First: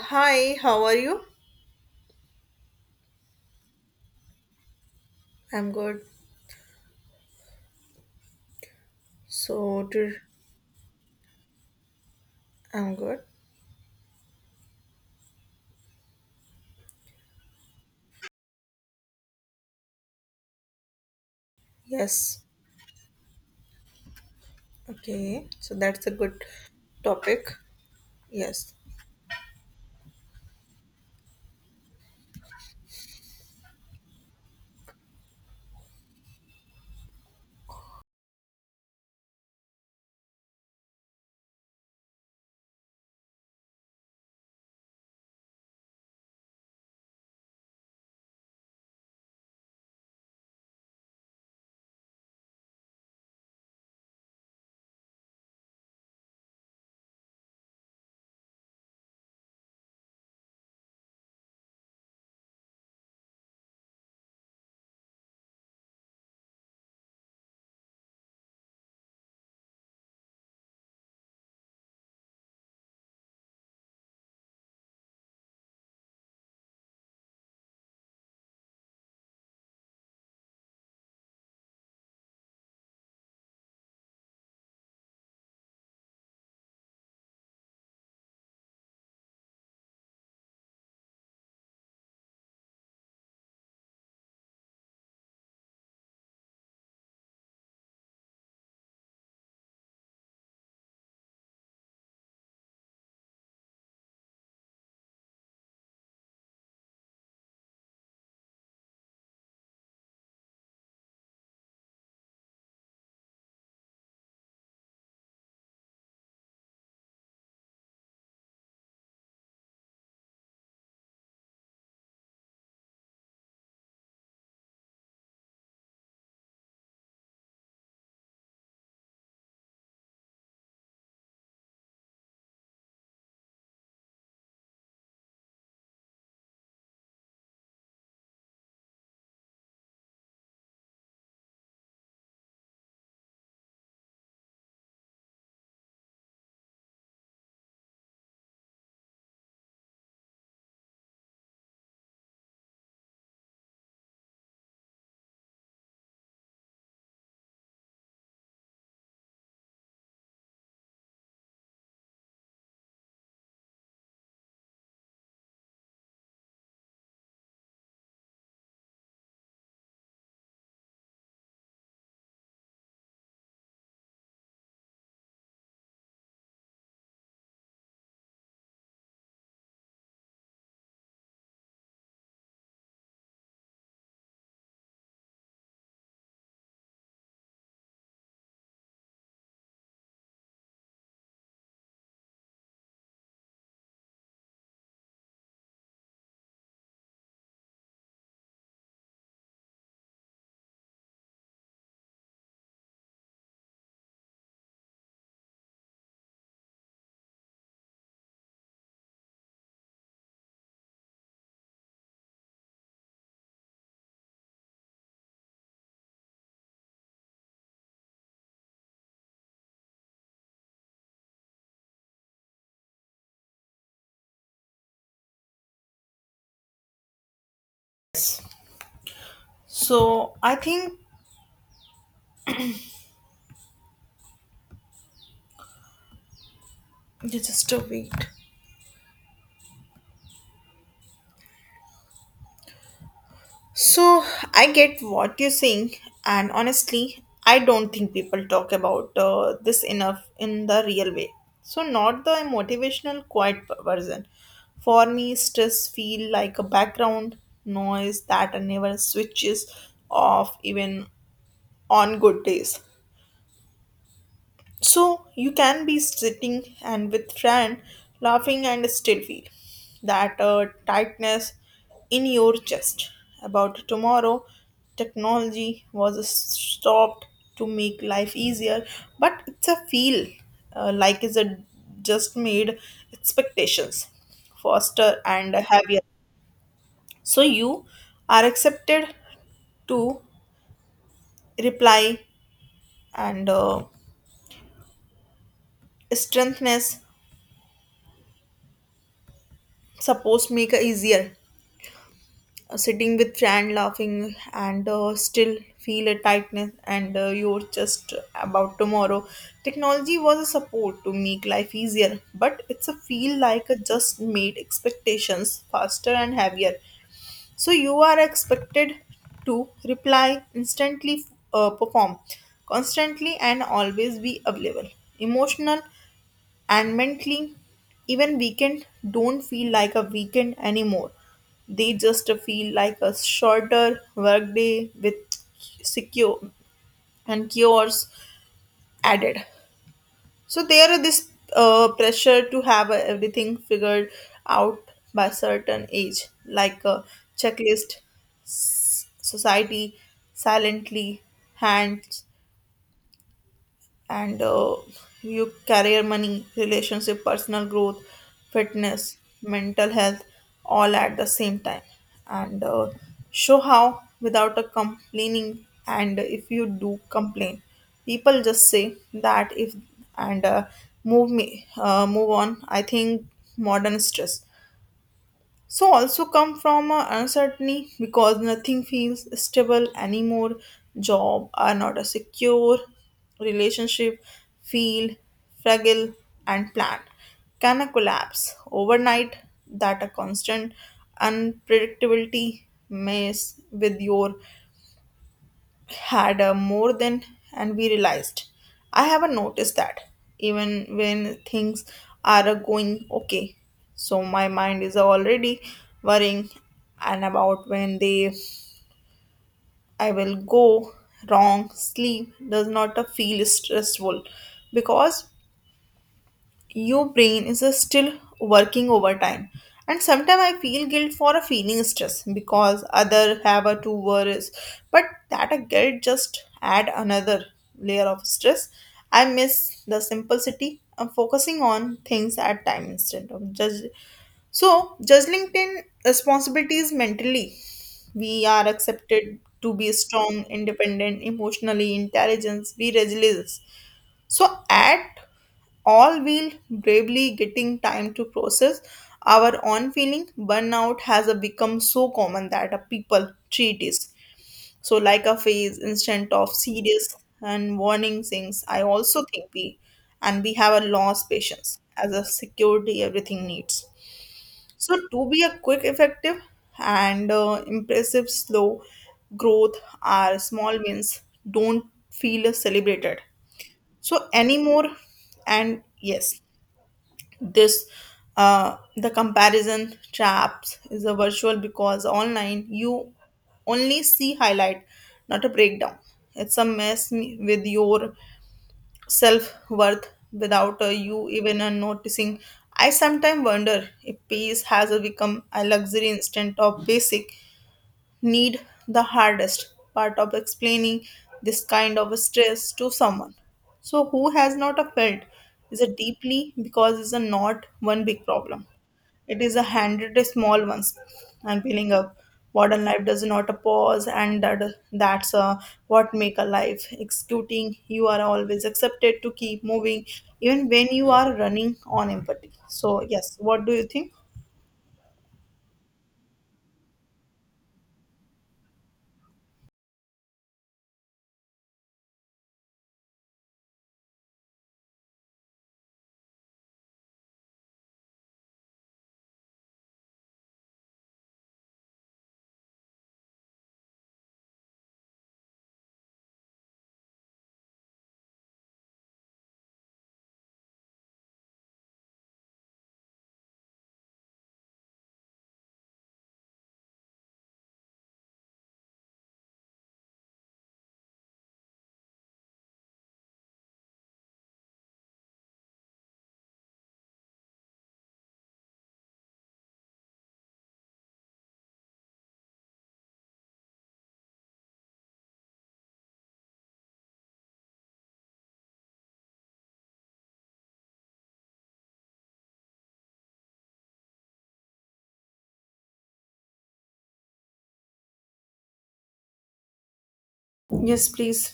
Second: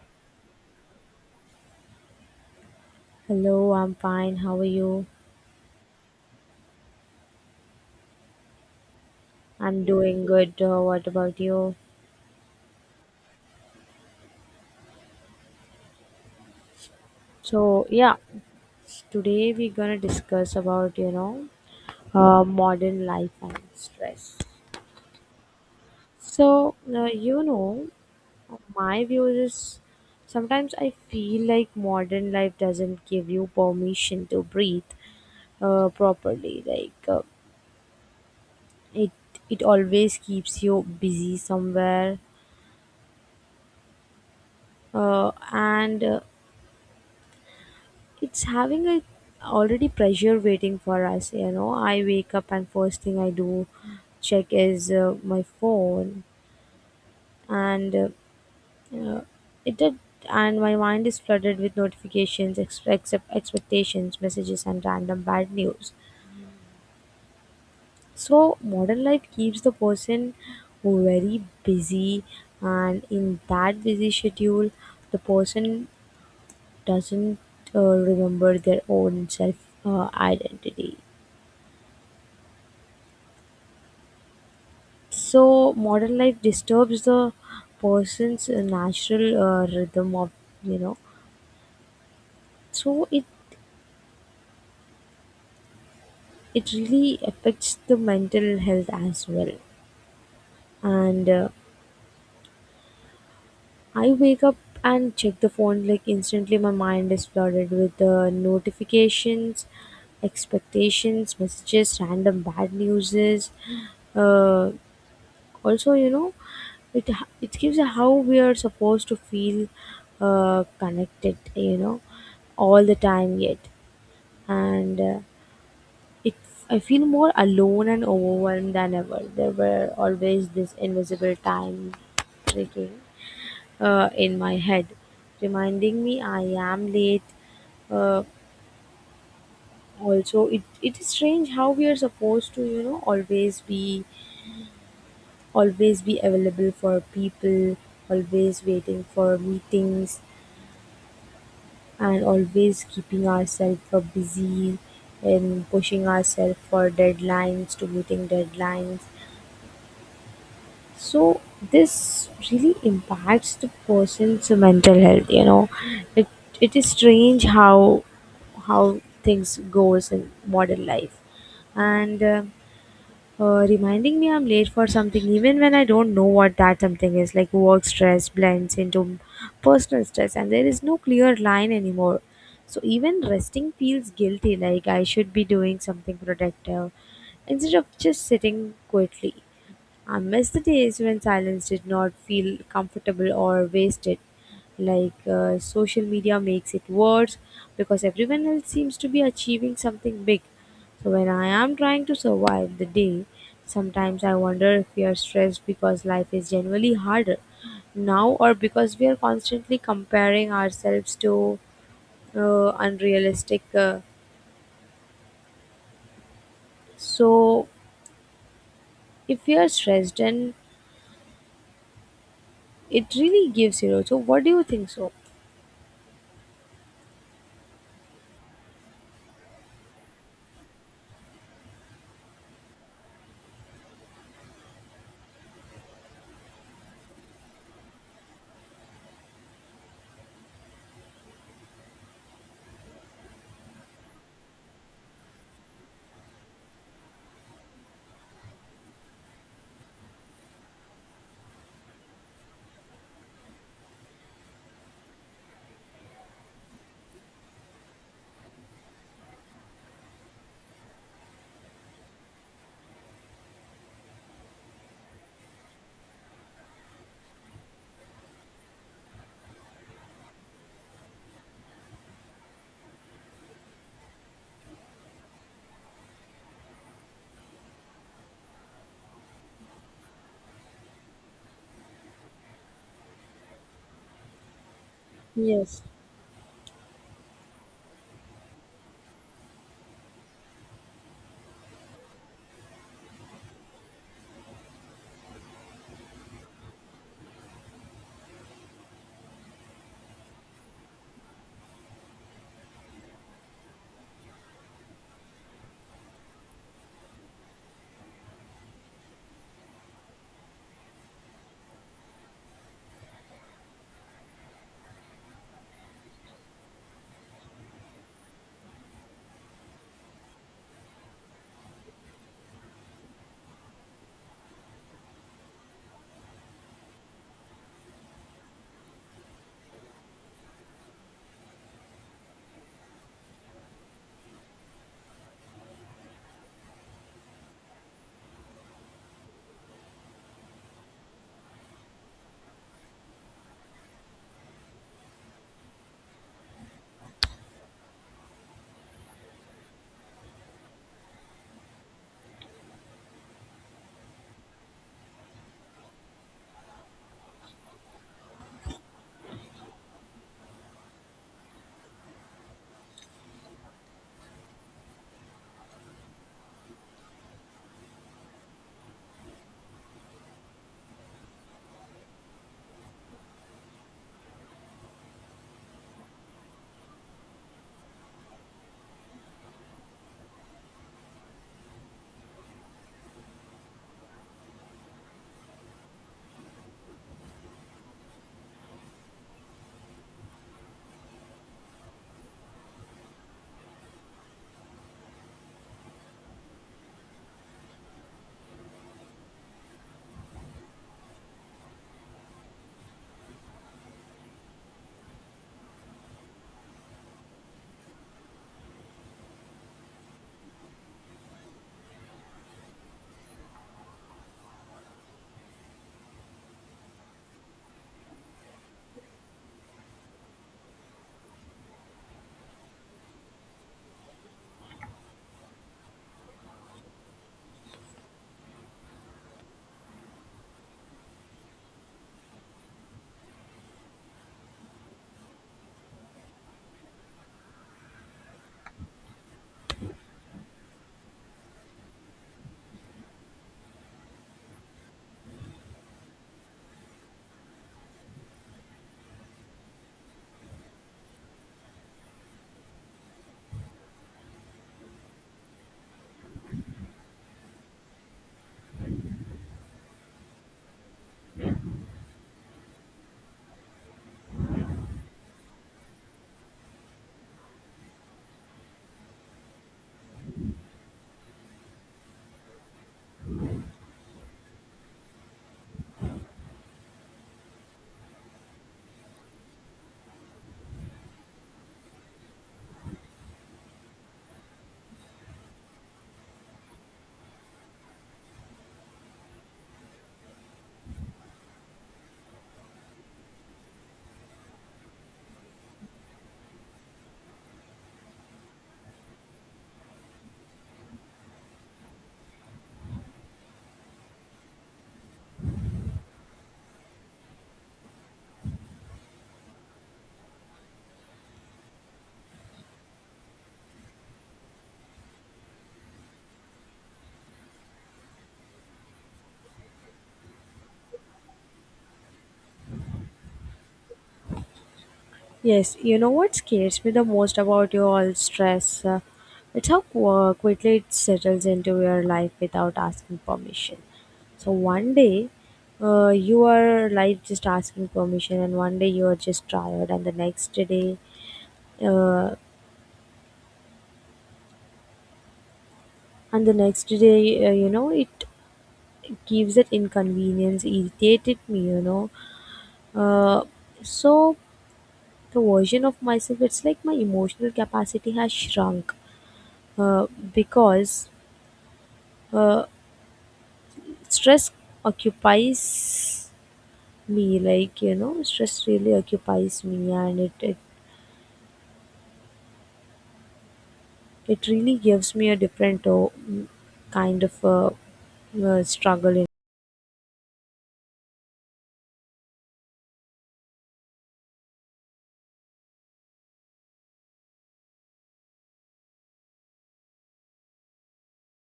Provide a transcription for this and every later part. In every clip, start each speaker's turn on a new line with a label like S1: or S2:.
S1: Hi, how are you?
S2: Hello, I'm fine. How are you?
S1: I'm good.
S2: I'm
S1: So, to-
S2: doing good. What about you?
S1: I'm good.
S2: So, yeah, Today we're gonna discuss about,
S1: Yes.
S2: modern life and stress.
S1: Okay. So that's a good
S2: So, uh, you
S1: topic.
S2: know,
S1: Yes.
S2: my view is sometimes I feel like modern life doesn't give you permission to breathe properly. It, it always keeps you busy somewhere, and it's having a already pressure waiting for us, you know. I wake up and first thing I do check is my phone and uh, it did and my mind is flooded with notifications, ex- except expectations, messages and random bad news. So modern life keeps the person very busy, and in that busy schedule the person doesn't remember their own self, identity. So modern life disturbs the person's natural rhythm of you know. So it really affects the mental health as well. And I wake up and check the phone like instantly. My mind is flooded with notifications, expectations, messages, random bad newses. Uh, Also it it gives a how we are supposed to feel connected, all the time, yet and it I feel more alone and overwhelmed than ever. There were always this invisible time ticking in my head, reminding me I am late. uh, it is strange how we are supposed to, always be, always be available for people, always waiting for meetings, and always keeping ourselves for busy, and pushing ourselves for deadlines, to meeting deadlines. So this really impacts the person's mental health. It it is strange how things goes in modern life, and. Reminding me I'm late for something even when I don't know what that something is. Like, work stress blends into personal stress, and there is no clear line anymore. So even resting feels guilty, like I should be doing something productive instead of just sitting quietly. I miss the days when silence did not feel comfortable or wasted. Social media makes it worse because everyone else seems to be achieving something big. So when I am trying to survive the day, sometimes I wonder if we are stressed because life is generally harder now, or because we are constantly comparing ourselves to unrealistic. So if we are stressed, then it really gives you. So what do you think so?
S1: So I think you just a wait. So I get what you're saying, and honestly, I don't think people talk about this enough in the real way. So not the motivational quiet version. For me, stress feel like a background noise that never switches off even on good days. So you can be sitting and with friend laughing and still feel that tightness in your chest about tomorrow. Technology was stopped to make life easier, but it's a feel like is a just made expectations faster and
S2: Yes.
S1: heavier. So you are accepted to reply and strengthness Suppose make it easier. Sitting with friend laughing and still feel a tightness and you're just about tomorrow. Technology was a support to make life easier, but it's a feel like a just made expectations faster and heavier. So you are expected to reply instantly, perform constantly, and always be available. Emotional and mentally, even weekend don't feel like a weekend anymore. They just feel like a shorter workday with secure and cures added. So there is this pressure to have everything figured out by certain age, like a checklist, society silently hand and your career, money, relationship, personal growth, fitness, mental health, all at the same time. And show how without a complaining. And if you do complain, people just say that if and move on. I think modern stress. So also come from a uncertainty because nothing feels stable anymore. Job are not a secure, relationship feel fragile and planned. Can a collapse overnight that a constant unpredictability mess with your had more than and we realized I haven't noticed that even when things are going okay, so my mind is already worrying and about when they I will go wrong. Sleep does not feel stressful because your brain is still working overtime, and sometimes I feel guilt for a feeling stress because other have a two worries, but that a guilt just add another layer of stress. I miss the simplicity of focusing on things at time instead of judge so juggling 10 responsibilities mentally. We are accepted to be strong, independent, emotionally intelligent, be resilient, so, at all, we'll bravely getting time to process our own feeling. Burnout has a become so common that a people treat it so like a phase instant of serious and warning things. I also think we have a lost patience as a security everything needs. So to be a quick, effective, and impressive slow growth, our small wins don't feel celebrated so anymore. And yes, this the comparison traps is a virtual because online you only see highlight, not a breakdown. It's a with your self-worth without you even noticing. I sometimes wonder if peace has become a luxury instead of basic need, the hardest part of explaining this kind of stress to someone. So, who has not a felt is a deeply because it's a not one big problem. It is a hundred small ones and building up. Modern life does not a pause, and that's what make a life. Executing, you are always accepted to keep moving, even when you are running on empathy. So yes, what do you think?
S2: Yes, you know what scares me the most about your all stress? It's how quickly it settles into your life without asking permission. So one day, you are like just asking permission, and one day you are just tired, and the next day, uh, you know, it gives that inconvenience, irritated me, you know. Uh, so the version of myself, it's like my emotional capacity has shrunk, uh, because uh, stress occupies me. Like, you know, stress really occupies me, and it really gives me a different kind of struggle in,
S1: Yes, please.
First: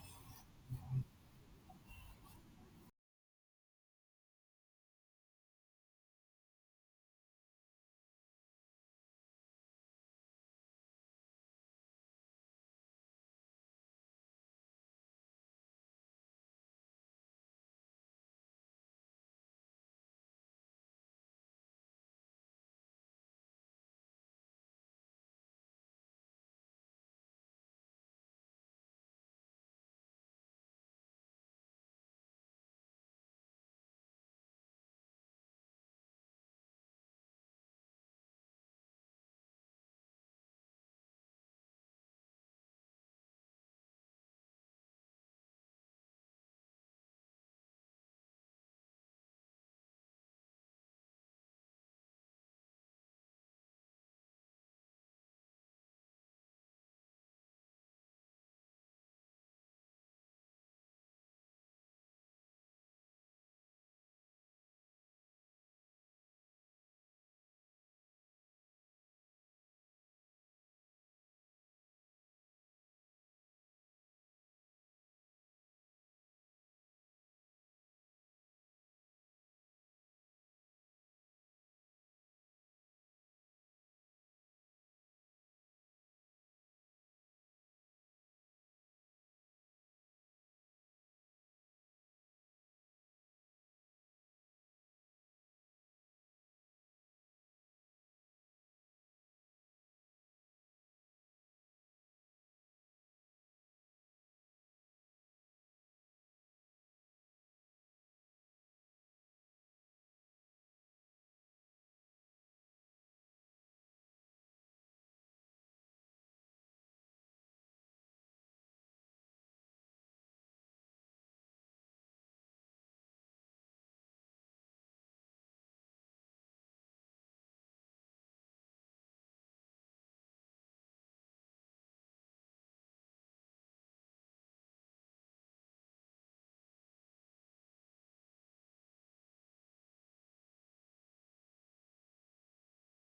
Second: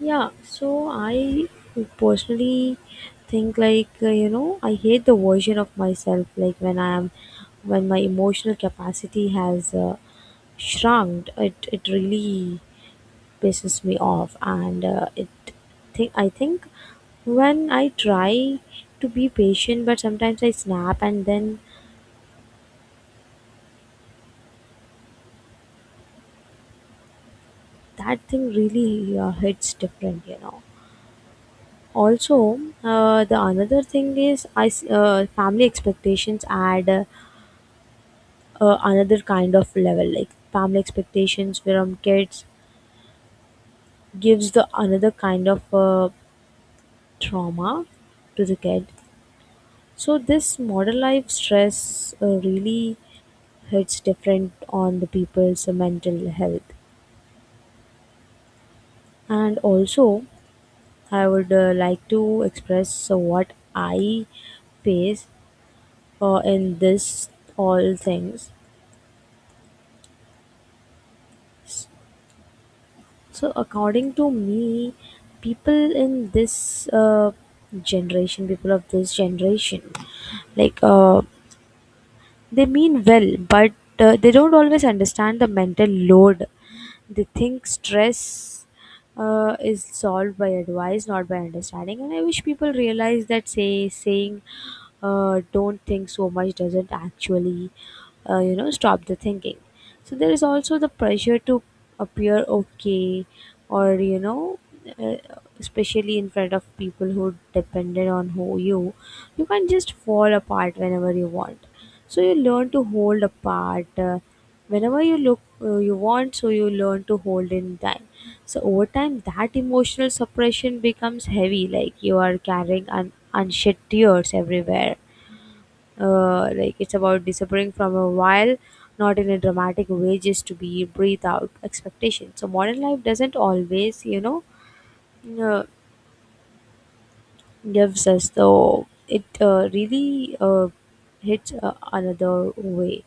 S2: yeah. So I personally think like, I hate the version of myself, like when I am, when my emotional capacity has shrunk. It really pisses me off, and it think I think when I try to be patient, but sometimes I snap, and then that thing really hits different, you know. Also, the another thing is, family expectations add another kind of level. Like family expectations from kids gives the another kind of trauma to the kid. So this modern life stress, really, it's different on the people's mental health. And also, I would like to express what I face in this all things. So according to me, people in this generation, people of this generation, like uh, they mean well, but they don't always understand the mental load. They think stress is solved by advice, not by understanding. And I wish people realize that saying "don't think so much" doesn't actually, stop the thinking. So there is also the pressure to appear okay, or you know. Uh, Especially in front of people who depended on, who you can't just fall apart whenever you want, so you learn to hold apart whenever you look, you want, so you learn to hold in time. So over time that emotional suppression becomes heavy, like you are carrying unshed tears everywhere. Like it's about disappearing from a while, not in a dramatic way, just to be breathe out expectation. So modern life doesn't always, you know, uh, gives us though, it really hits another way.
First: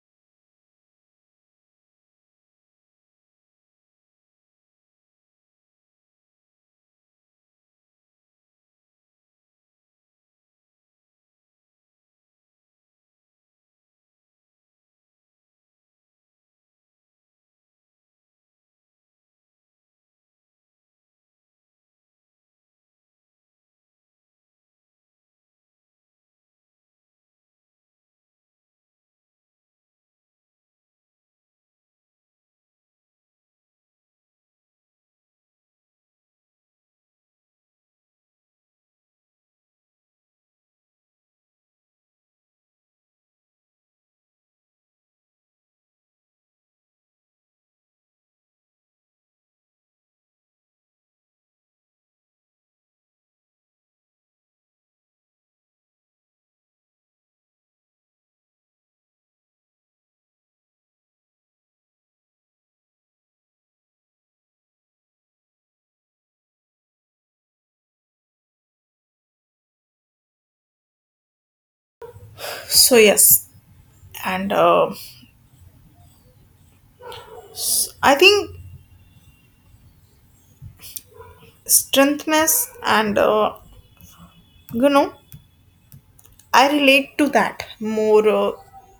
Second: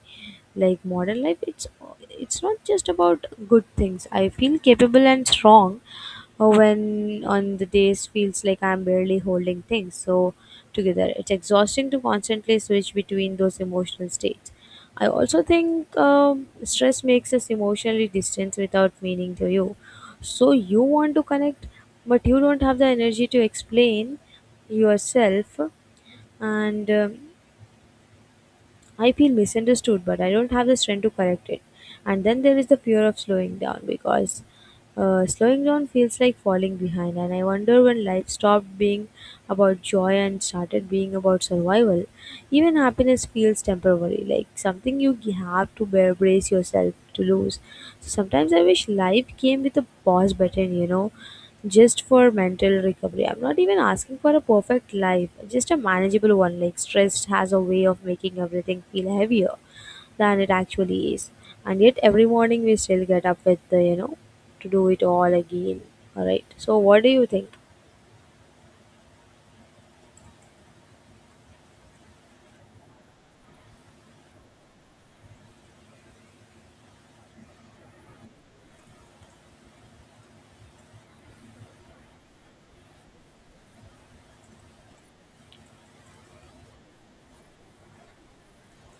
S2: Like modern life, it's not just about good things. I feel capable and strong when, on the days feels like I'm barely holding things so together. It's exhausting to constantly switch between those emotional states. I also think stress makes us emotionally distant without meaning to you. So you want to connect, but you don't have the energy to explain yourself, and I feel misunderstood, but I don't have the strength to correct it. And then there is the fear of slowing down, because slowing down feels like falling behind. And I wonder when life stopped being about joy and started being about survival. Even happiness feels temporary, like something you have to bear, brace yourself to lose. So sometimes I wish life came with a pause button, you know, just for mental recovery. I'm not even asking for a perfect life, just a manageable one. Like, stress has a way of making everything feel heavier than it actually is. And yet, every morning we still get up with the, you know, to do it all again. All right. So, what do you think?
S1: So yes, and I think strengthness and you know I relate to that more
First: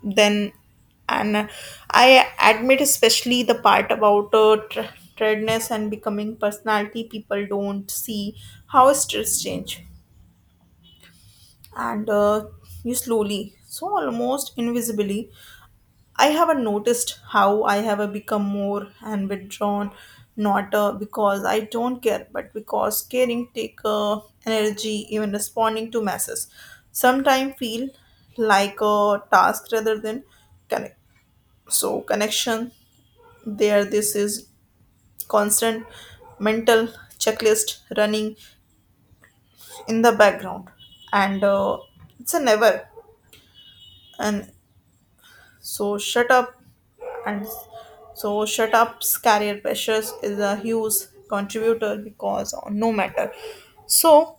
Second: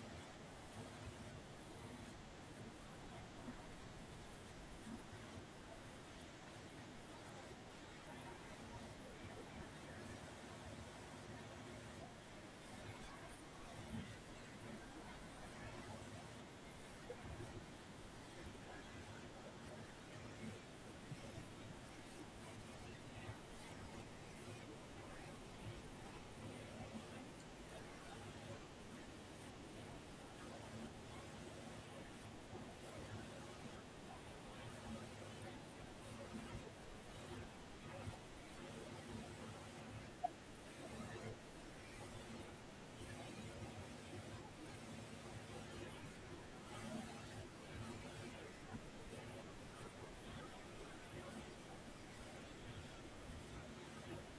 S1: than and I admit, especially the part about tiredness and becoming personality people don't see how stress change and you slowly, so almost invisibly. I haven't noticed how I have become more and withdrawn, not because I don't care, but because caring take energy, even responding to messages. Sometimes feel like a task rather than connect. So connection there. This is constant mental checklist running in the background, and it's a never. And so shut up and so shut ups career pressures is a huge contributor because no matter so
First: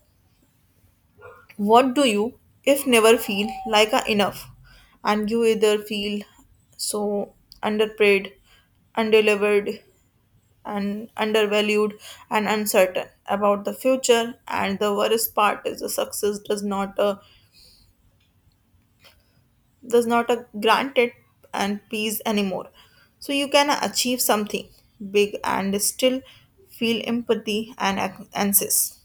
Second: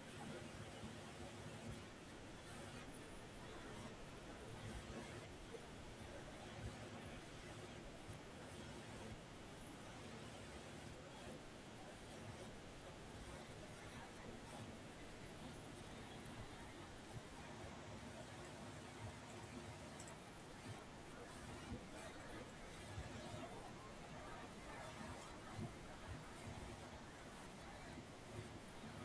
S1: what do you if never feel like a enough, and you either feel so underpaid, undelivered, and undervalued, and uncertain about the future. And the worst part is the success does not There's not a granted and peace anymore. So you can achieve something big and still feel empathy and anxious.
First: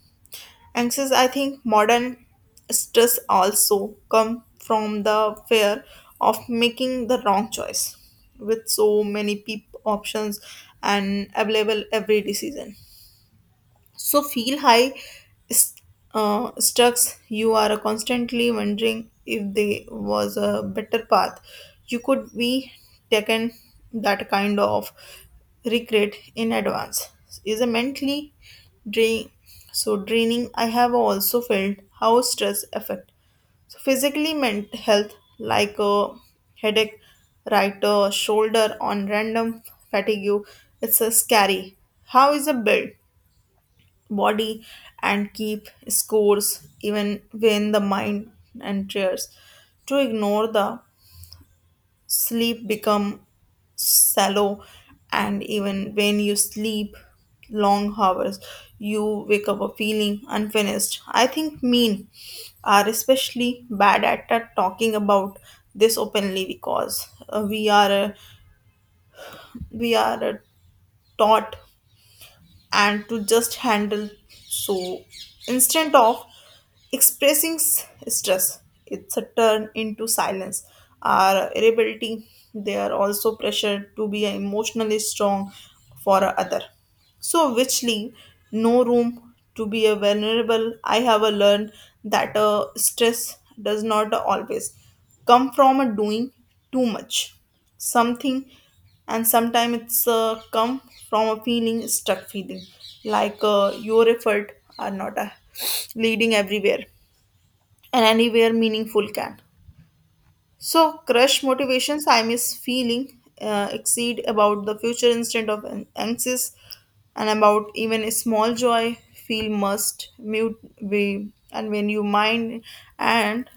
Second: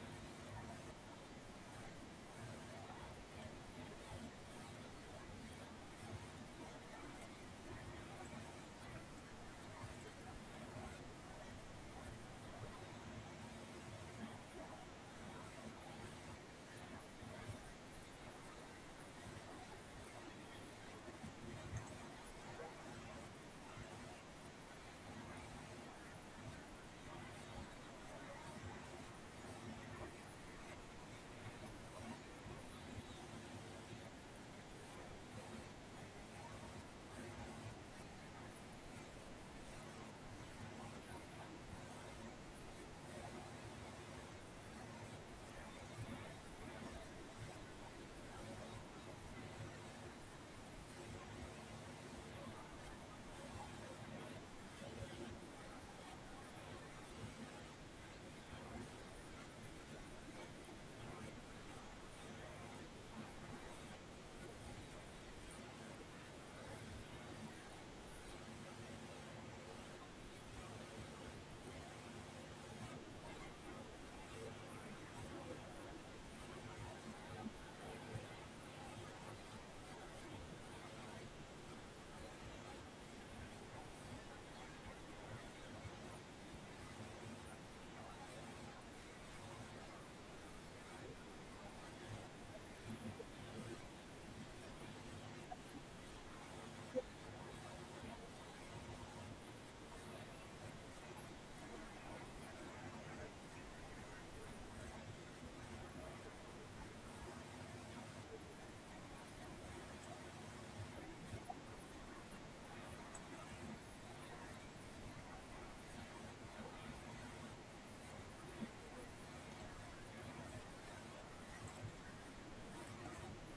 S1: Anxious, I think modern stress also come from the fear of making the wrong choice with so many options and available. Every decision so feel high st- structs. You are constantly wondering if there was a better path you could be taken. That kind of regret in advance is a mentally drain draining. I have also felt how stress affect so physically mental health, like a headache, right shoulder on random fatigue. It's a scary. How is a build? Body and keep scores even when the mind enters. To ignore the sleep become shallow, and even when you sleep long hours you wake up a feeling unfinished. I think men are especially bad at talking about this openly because we are taught and to just handle so instead of expressing stress. It's a turn into silence or irritability. They are also pressured to be emotionally strong for a other, so which leave no room to be a vulnerable. I have a learned that stress does not always come from a doing too much something, and sometimes it's come from a feeling stuck, feeling like your effort are not leading everywhere and anywhere meaningful can so crush motivations. I miss feeling exceed about the future instead of anxious and about even a small joy feel must mute be and when you mind and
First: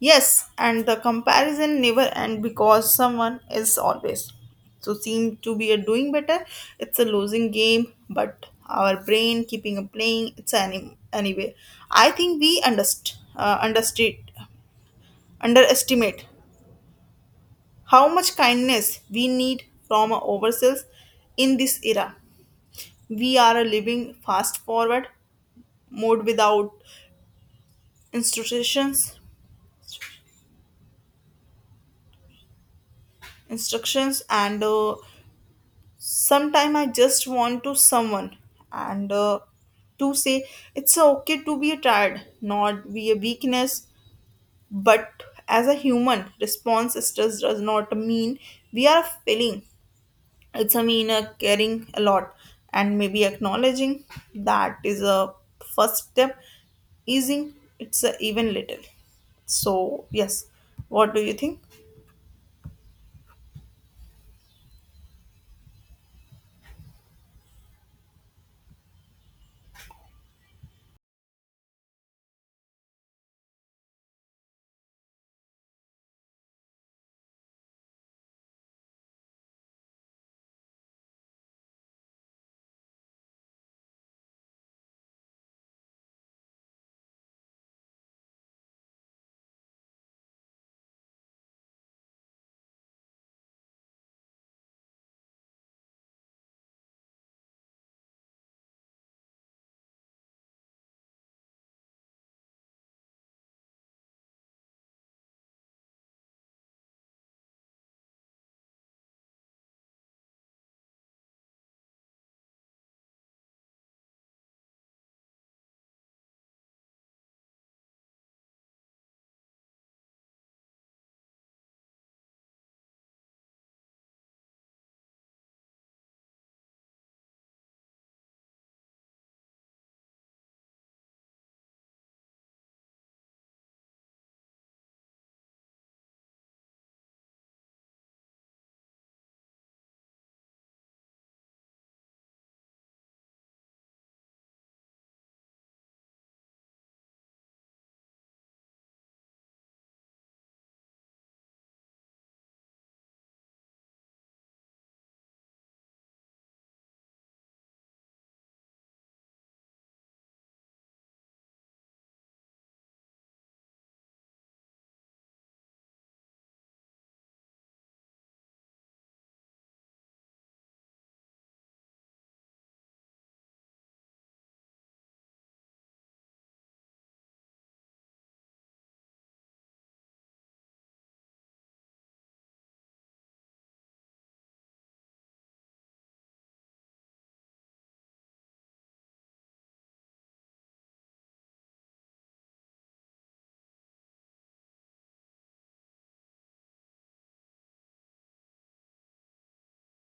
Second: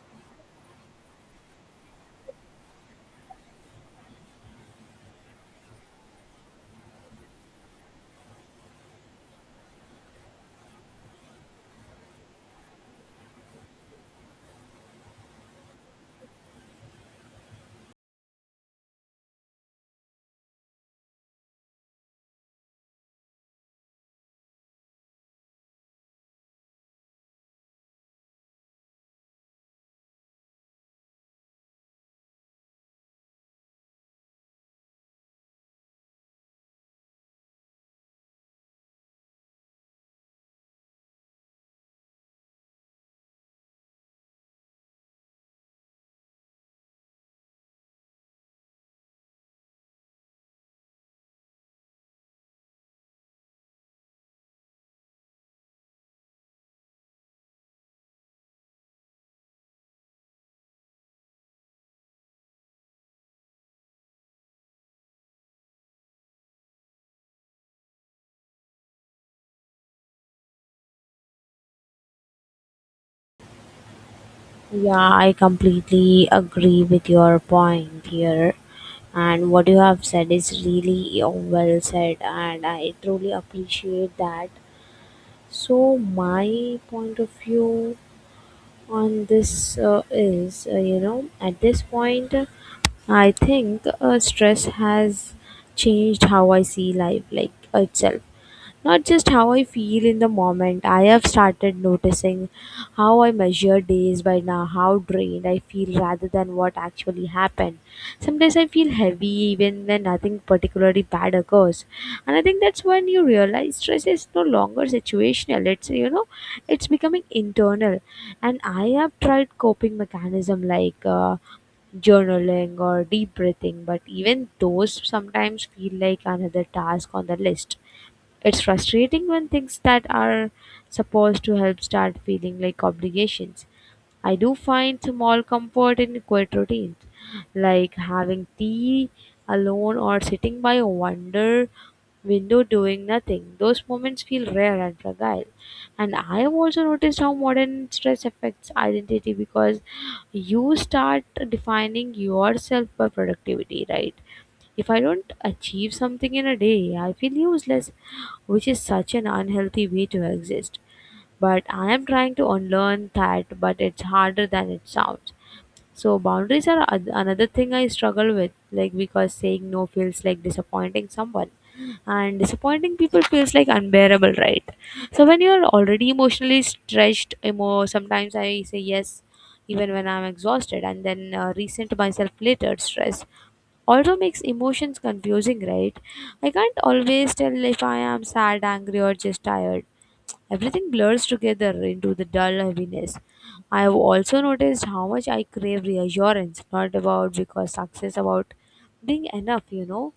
S1: Yes, and the comparison never end because someone is always so seem to be a doing better. It's a losing game, but our brain keeping a playing. It's anyway. I think we underst understate underestimate how much kindness we need from our ourselves in this era. We are a living fast forward mode without instructions, instructions, and sometime I just want to someone and to say it's okay to be tired, not be a weakness, but as a human response. Stress does not mean we are failing. It's a mean caring a lot, and maybe acknowledging that is a first step easing it's a even little. So yes, what do you think?
S2: Yeah, I completely agree with your point here. And what you have said is really, well said, and I truly appreciate that. So, my point of view on this, is you know at this point I think stress has changed how I see life like itself, not just how I feel in the moment. I have started noticing how I measure days by now, how drained I feel rather than what actually happened. Sometimes I feel heavy even when nothing particularly bad occurs. And I think that's when you realize stress is no longer situational. It's, you know, it's becoming internal. And I have tried coping mechanism like, journaling or deep breathing, but even those sometimes feel like another task on the list. It's frustrating when things that are supposed to help start feeling like obligations. I do find small comfort in quiet routines, like having tea alone or sitting by a wonder window doing nothing. Those moments feel rare and fragile. And I have also noticed how modern stress affects identity, because you start defining yourself by productivity, right? If I don't achieve something in a day, I feel useless, which is such an unhealthy way to exist. But I am trying to unlearn that, but it's harder than it sounds. So boundaries are another thing I struggle with, like because saying no feels like disappointing someone, and disappointing people feels like unbearable, right? So when you are already emotionally stretched, sometimes I say yes even when I'm exhausted, and then resent myself later. Stress also makes emotions confusing, right? I can't always tell if I am sad, angry, or just tired. Everything blurs together into the dull heaviness. I have also noticed how much I crave reassurance, not about because success, about being enough, you know.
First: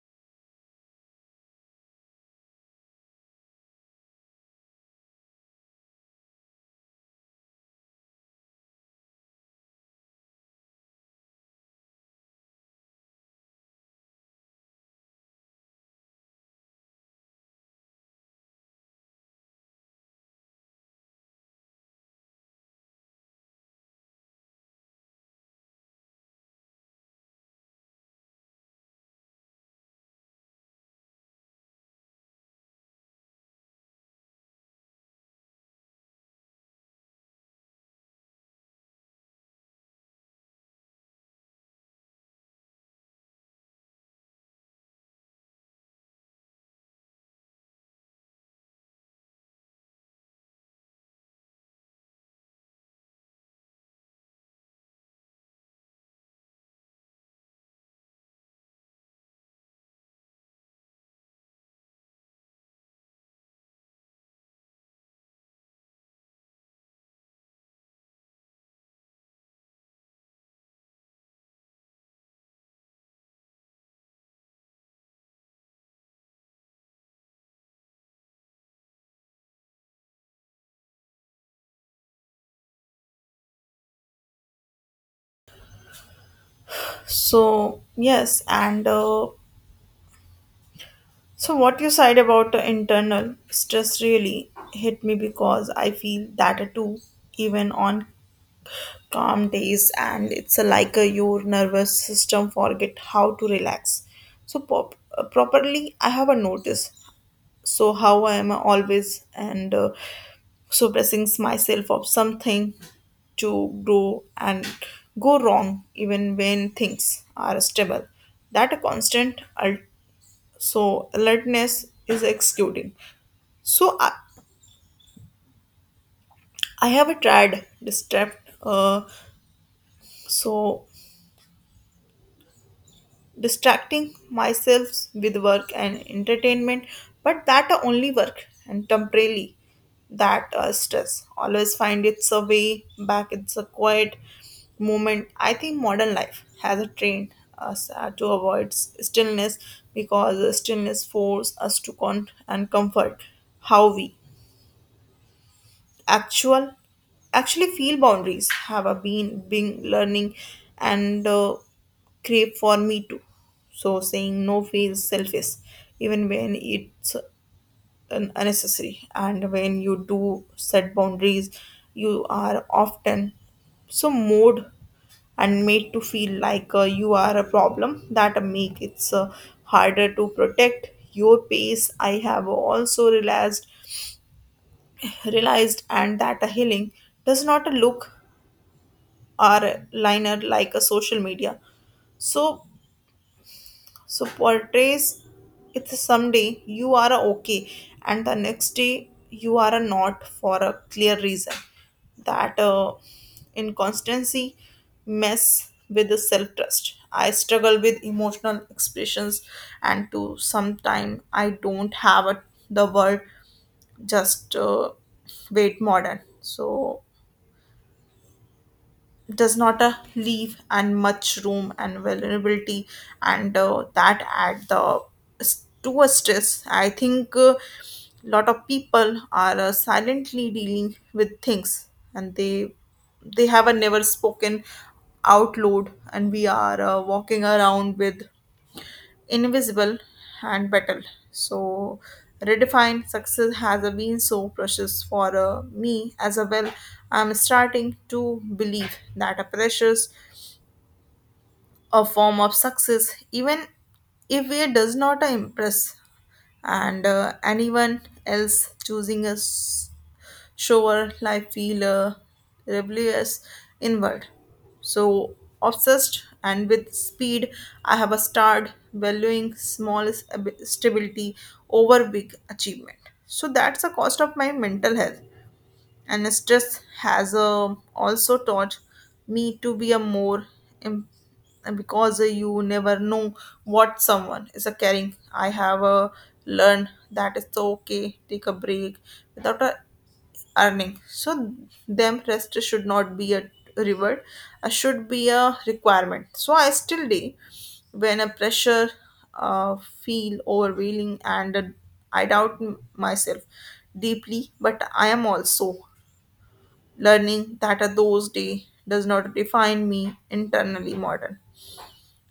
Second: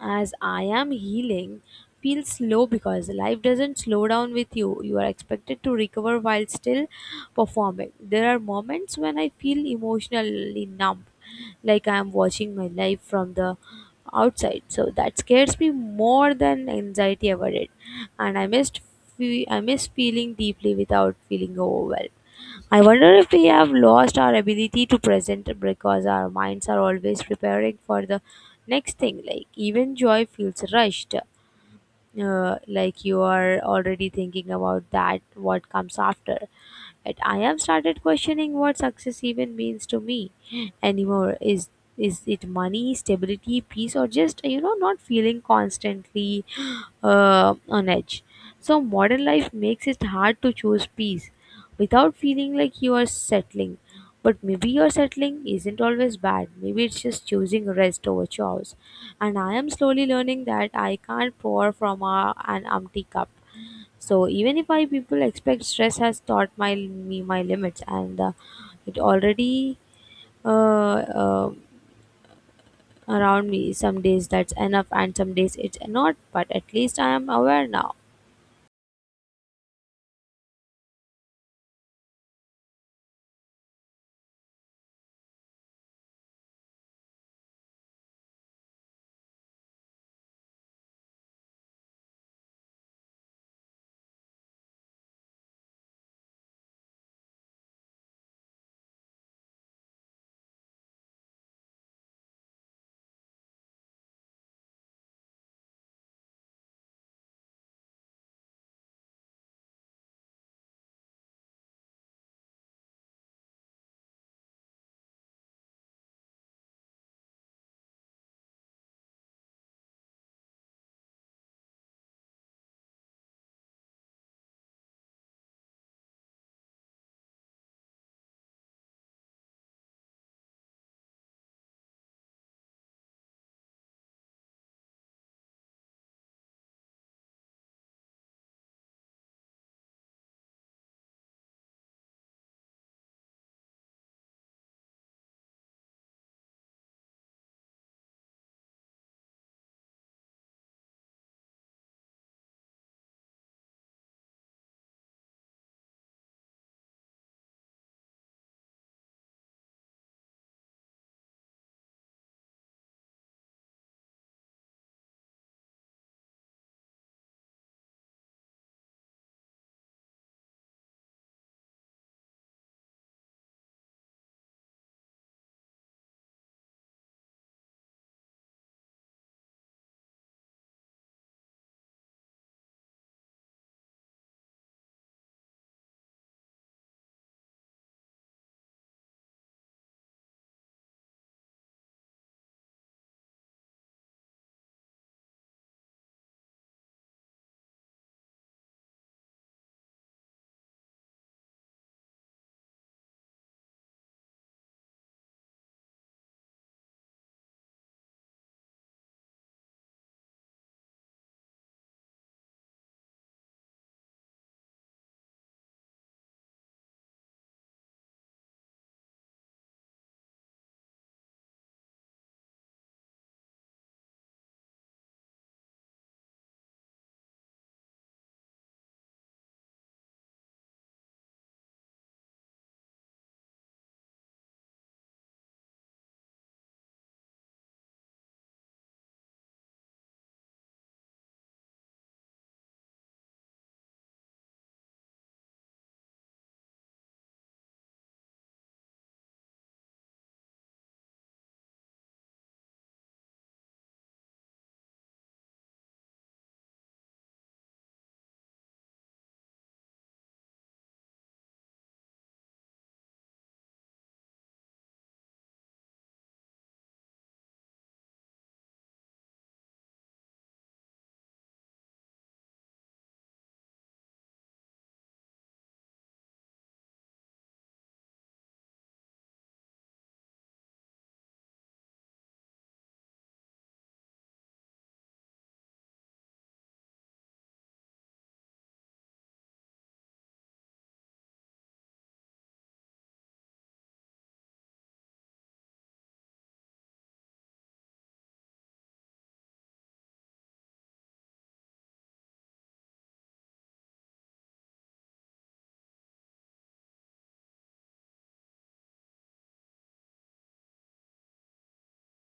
S2: As I am healing, feels slow because life doesn't slow down with you. You are expected to recover while still performing. There are moments when I feel emotionally numb, like I'm watching my life from the outside. So that scares me more than anxiety ever did. And I miss feeling deeply without feeling overwhelmed. I wonder if we have lost our ability to present, because our minds are always preparing for the next thing. Like even joy feels rushed. Like you are already thinking about that what comes after. Yet I have started questioning what success even means to me anymore. Is it money, stability, peace, or, just you know, not feeling constantly on edge? So modern life makes it hard to choose peace without feeling like you are settling. But maybe your settling isn't always bad. Maybe it's just choosing rest over chores. And I am slowly learning that I can't pour from a, an empty cup. So even if I people expect, stress has taught my me my limits, and it already uh, uh, around me. Some days that's enough, and some days it's not. But at least I am aware now.
S1: So yes, and So, what you said about the internal stress really hit me because I feel that too, even on calm days, and it's a like a your nervous system forget how to relax. So, properly, I have a notice. So, how I am always and suppressing myself of something to grow and go wrong, even when things are stable. That constant so alertness is executing so I have tried so distracting myself with work and entertainment, but that only work and temporarily. That stress always find its a way back. It's a quiet moment. I think modern life has trained us to avoid stillness because stillness forces us to con and comfort how we actual actually feel. Boundaries have a been being learning and crave for me too. So saying no feels selfish even when it's unnecessary, and when you do set boundaries you are often so mood and made to feel like you are a problem. That make it harder to protect your pace. I have also realized and that a healing does not look or liner like a social media so so portrays. It someday you are okay, and the next day you are not for a clear reason. That inconstancy mess with the self trust. I struggle with emotional expressions, and to sometime I don't have a, the word, just wait. Modern so does not leave and much room and vulnerability, and that add the to a stress. I think a lot of people are silently dealing with things, and they have a never spoken out loud, and we are walking around with invisible and battle. So redefined success has been so precious for me as a well. I'm starting to believe that a precious a form of success, even if it does not impress and anyone else, choosing a shower life feel rebellious inward. So obsessed and with speed, I have a starred valuing small stability over big achievement. So that's the cost of my mental health, and stress has also taught me to be a more em- because you never know what someone is a caring. I have learned that it's okay take a break without a earning, so them rest should not be a reward, should be a requirement. So I still day when a pressure uh, feel overwhelming, and I doubt myself deeply, but I am also learning that a those day does not define me internally modern.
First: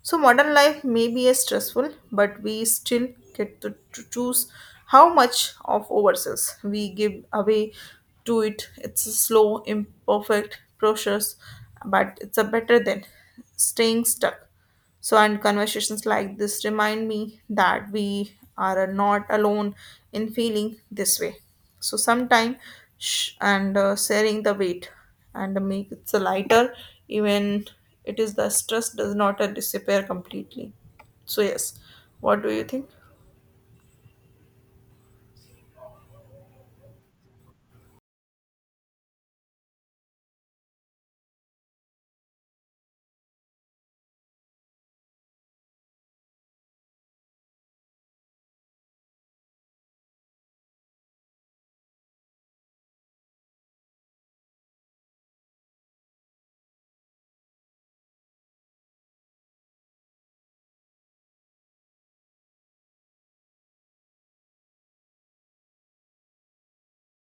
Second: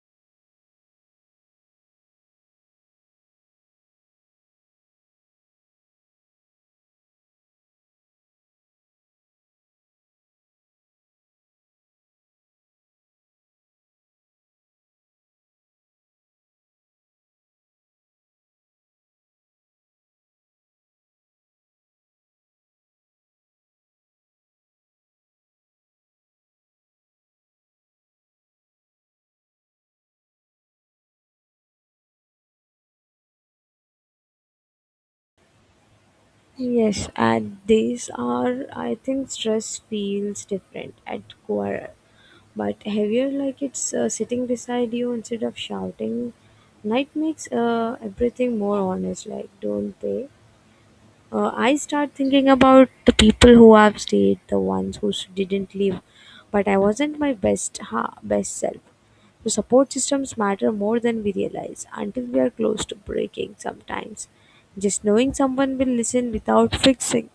S1: So modern life may be a stressful, but we still get to choose how much of ourselves we give away to it. It's a slow, imperfect process, but it's a better than staying stuck. So, and conversations like this remind me that we are not alone in feeling this way. So, sometime sh- and sharing the weight and make it so lighter, even it is the stress does not disappear completely. So, yes, what do you think?
S2: Yes, and these are, I think, stress feels different at core, but heavier, like it's sitting beside you instead of shouting. Night makes everything more honest, like don't pay. I start thinking about the people who have stayed, the ones who didn't leave. But I wasn't my best, best self. So support systems matter more than we realize until we are close to breaking sometimes. Just knowing someone will listen without fixing.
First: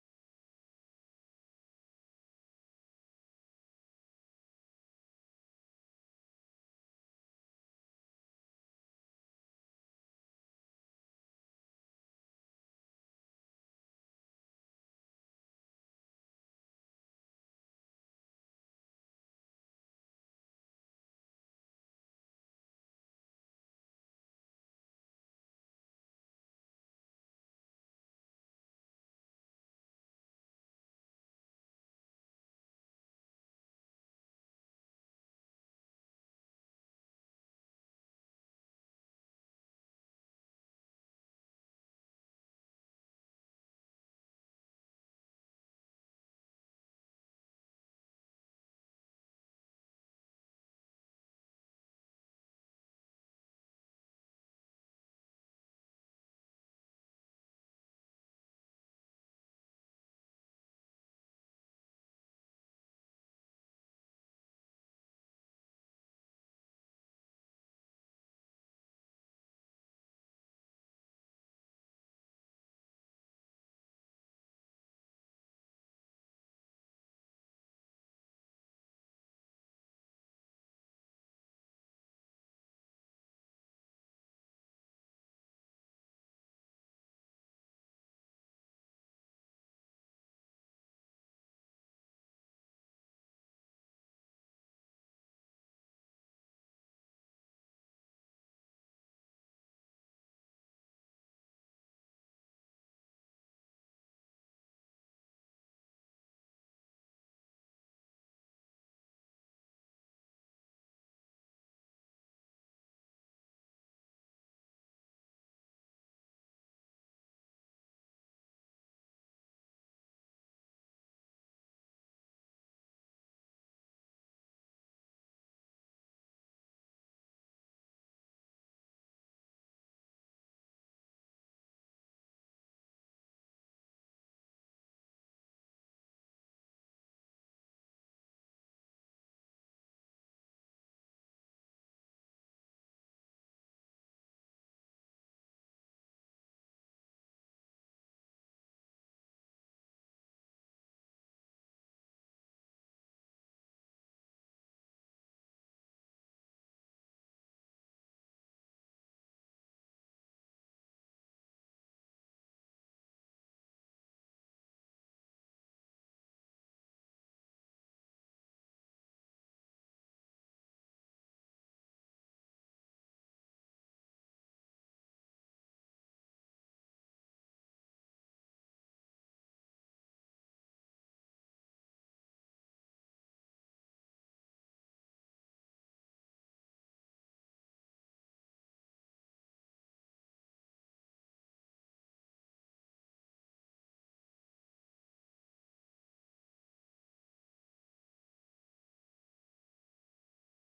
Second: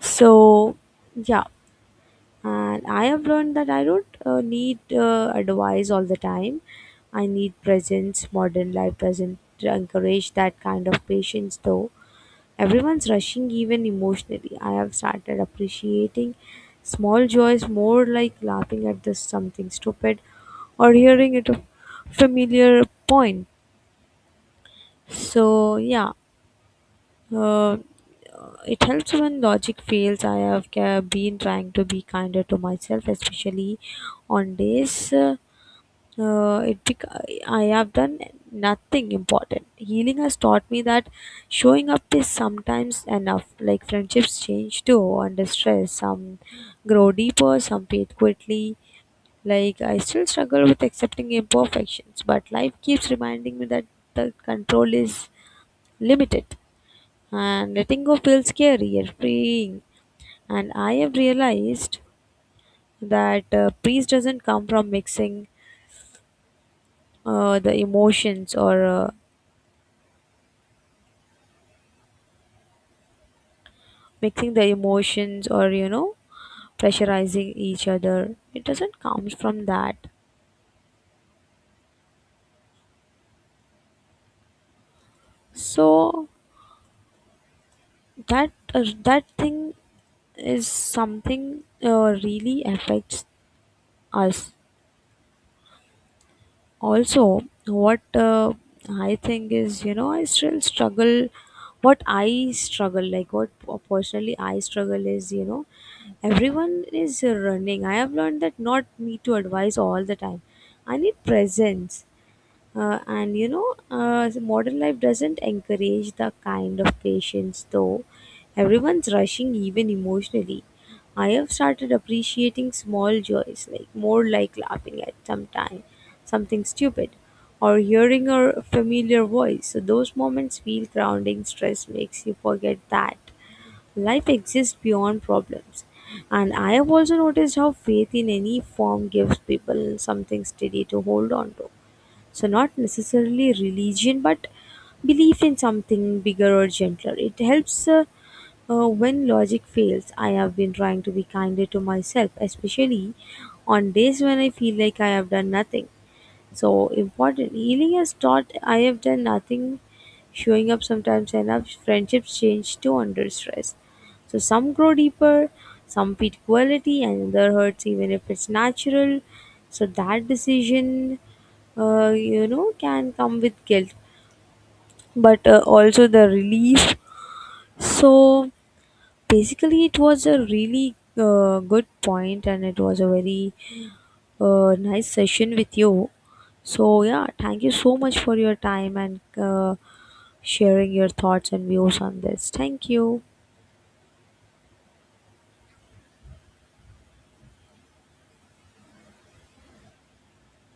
S2: So yeah, and I have learned that I don't need advice all the time. I need presence. Modern life doesn't encourage that kind of patience though. Everyone's rushing, even emotionally. I have started appreciating small joys more, like laughing at this something stupid, or hearing it a familiar point. So, yeah, uh, it helps when logic fails. I have been trying to be kinder to myself, especially on days. Uh, it bec- I have done nothing important. Healing has taught me that showing up is sometimes enough. Like friendships change too under stress. Some grow deeper, some fade quickly. Like I still struggle with accepting imperfections, but life keeps reminding me that the control is limited, and letting go feels scary and freeing. And I have realized that peace doesn't come from mixing the emotions or mixing the emotions, or you know, pressurizing each other. It doesn't come from that. So that that thing is something really affects us. Also, what I think is, you know, I still struggle, what I struggle like what personally I struggle is, you know, everyone is running. I have learned that not me to advise all the time. I need presence. And you know, the modern life doesn't encourage the kind of patience, though. Everyone's rushing, even emotionally. I have started appreciating small joys, like more like laughing at some time, something stupid, or hearing a familiar voice. So those moments feel grounding. Stress makes you forget that life exists beyond problems. And I have also noticed how faith in any form gives people something steady to hold on to. So, not necessarily religion, but belief in something bigger or gentler. It helps when logic fails. I have been trying to be kinder to myself, especially on days when I feel like I have done nothing. So important. Healing has taught, I have done nothing, showing up sometimes enough. Friendships change too under stress. So some grow deeper, some beat quality, and other hurts even if it's natural. So that decision, you know, can come with guilt, but also the relief. So basically, it was a really good point, and it was a very nice session with you. So, yeah, thank you so much for your time, and sharing your thoughts and views on this. Thank you.